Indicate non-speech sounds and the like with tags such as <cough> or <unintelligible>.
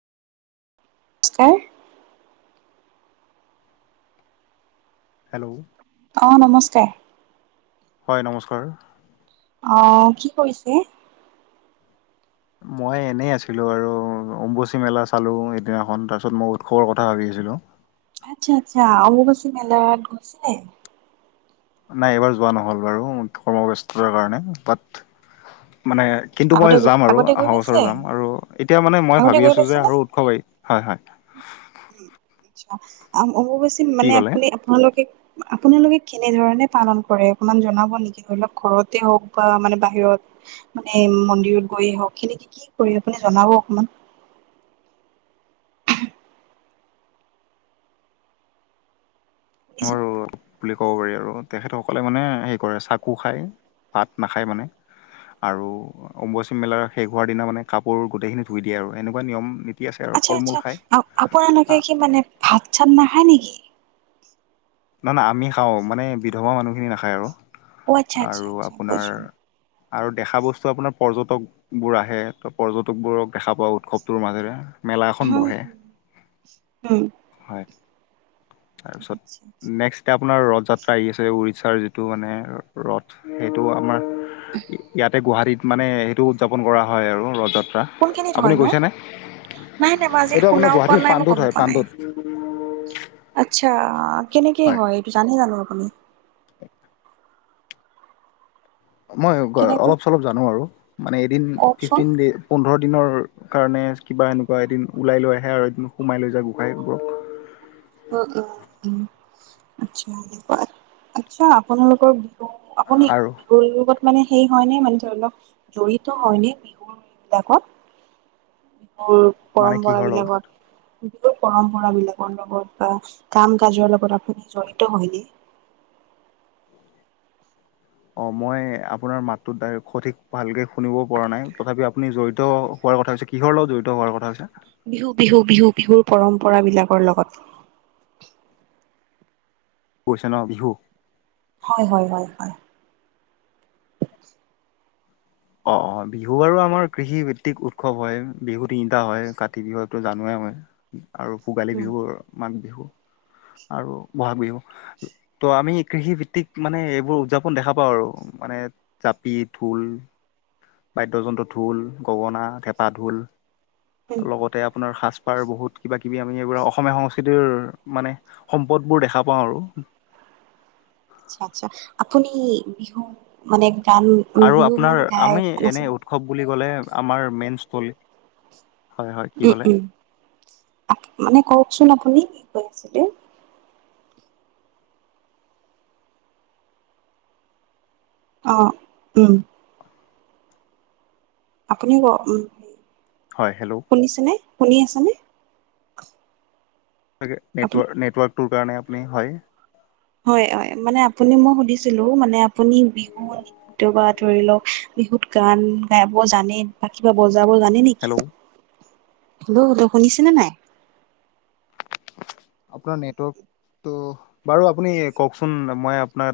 হে <inaudible> হেল্ল' অঁ নমস্কাৰ হয় নমস্কাৰ অ কি কৰিছে। মই এনেই আছিলোঁ আৰু অম্বুবাচী মেলা চালোঁ সিদিনাখন তাৰপিছত মই উৎসৱৰ কথা ভাবি আছিলোঁ। আচ্ছা', আচ্ছা, অম্বুবাচী মেলাত গৈছে। নাই। এইবাৰ যোৱা নহ'ল বাৰু কৰ্মব্যস্ততাৰ কাৰণে বাট মানে কিন্তু মই আগতে গ- যাম আৰু আগতে গৈ অহা বছৰ পাইছে যাম আৰু এতিয়া মানে মই আগতে ভাবি গৈ আছো যে পাইছে নে আৰু উৎসৱায়ি হয়। হয়। উম', আচ্ছা, অম্বুবাচী কি মানে ক'লে আপনি আপোনালোকে আপোনালোকে কেনেধৰণে পালন কৰে। অকনমান জনাব নেকি? ধৰি লওক ঘৰতে হওক বা মানে বাহিৰত। মানে মন্দিৰত গৈ হওক সিনকি কি কৰি? আপুনি জনাব অকমান। <inaudible> মোৰ <unintelligible> বুলি ক'ব পাৰি আৰু তেখেতসকলে মানে হেৰি কৰে চাকু খায়। ভাত নাখায় মানে আৰু অম্ববাচী মেলা শেষ হোৱাৰ দিনা মানে কাপোৰ গোটেইখিনি ধুই দিয়ে আৰু এনেকুৱা নিয়ম নী আচ্ছা', আচ্ছা, আপোনালোকে কি নহয় মানে ভাত চাত নাখায় নেকি? নাহ না আমি খাওঁ মানে বিধৱা মানুহখিনি নাখায় আৰু অ আচ্ছা আচ্ছা আৰু আচ্ছা আপোনাৰ বুজিছো আৰু দেখা বস্তু আপোনাৰ পৰ্যটক বোৰ আহে ত পৰ্যটকবোৰক দেখা পোৱা উৎসৱটোৰ মাজেৰে মেলা এখন উম বহে। উম', হয়। তাৰপিছত আচ্ছা আচ্ছা নেক্স এতিয়া আপোনাৰ ৰথ যাত্ৰা আহি আছে। উৰিষ্যাৰ যিটো মানে ৰথ সেইটো আমাৰ ইয়াতে গুৱাহাটীত মানে সেইটো উদযাপন কৰা হয়, আৰু ৰথযাত্ৰা কোনখিনিত হয় আপুনি নো গৈছেনে? নাই নাই মই আজিলৈ এইটো আপোনাৰ শুনাও পোৱা গুৱাহাটীৰ নাই মই পান্ডোত গমো হয়। পোৱা নাই। পান্ডোত <inaudible> আচ্ছা কেনেকে হয়। এইটো জানে জানো আপুনি মই কেনেকৈ অলপ চলপ জানো আৰু মানে এদিন কওকচোন? ফিফটিন ডেছত পোন্ধৰ দিনৰ কাৰণে কিবা এনেকুৱা এদিন ওলাই লৈ আহে আৰু এদিন সোমাই লৈ যায়। গোঁসাই এইবোৰক উ', উ, উ, আচ্ছা এনেকুৱা আচ্ছা আপোনালোকৰ আপুনি আৰু বিহ ৰোগত মানে সেই হয়নে? মানে ধ অলপ জড়িত হয়নে? বিহুৰ এইবিলাকত মোৰ মানে পৰম্পৰা কিহৰ লগত বিলাকত পৰম্পৰা বিলাকৰ লগত বা কাম কাজৰ লগত আপুনি জড়িত হয়নে? অ', মই আপোনাৰ মাতটোত সঠিক ভালকে শুনিব পৰা নাই। তথাপি আপুনি জড়িত হোৱাৰ কথা হৈছে। কিহৰ লগত জড়িত হোৱাৰ কথা হৈছে। বিহু-বিহু-বিহু-বিহুৰ পৰম্পৰা বিলাকৰ লগত গৈছে ন বিহু? হয়। হয়। হয়। হয়। অ', অ, বিহু বাৰু আমাৰ কৃষিভিত্তিক উৎসৱ হয়। বিহু তিনিটা হয়। কাতি বিহু এইটো জানোৱেই হয়। আৰু ভোগালী উম। বিহুৰ, মাঘ বিহু আৰু বহাগ বিহু ত', আমি কৃষি ভিত্তিক মানে এইবোৰ উদযাপন দেখা পাওঁ আৰু মানে জাপি, ঢোল বাদ্যযন্ত্ৰ ঢোল, গগনা, হেঁপা ঢোল, উম। লগতে আপোনাৰ সাজ তাৰ বহুত কিবা কিবি আমি এইব অসমীয়া সংস্কৃতিৰ মানে সম্পদবোৰ দেখা পাওঁ আৰু আচ্ছা-আচ্ছা আপুনি বিহু মানে গান আৰু বিহু গান আপোনাৰ গাই আমি এনে নাছিল উৎসৱ বুলি ক'লে আমাৰ মেইনস্থলী উম', উম, মানে কওকচোন আপুনি কি কৈ আছে? অ', উম আপুনি ক উ, হয়, হেল্ল'। শুনিছেনে, শুনি আছেনে? তাকে আপুনি নেটৱৰ্ নেটৱৰ্কটোৰ কাৰণে আপুনি, হ'য়। হ'য় হ'য়, মানে আপুনি মই সুধিছিলো মানে আপুনি বিহু নৃত্য বা ধৰি লওঁক বিহুত গান গাব জানে বা কিবা বজাবোৰ জানে নেকি, হেল্ল' লো ত শুনিছে নে নাই? আপোনাৰ নেটৱৰ্ক তো বাৰু আপুনি কওঁকচোন মই আপোনাৰ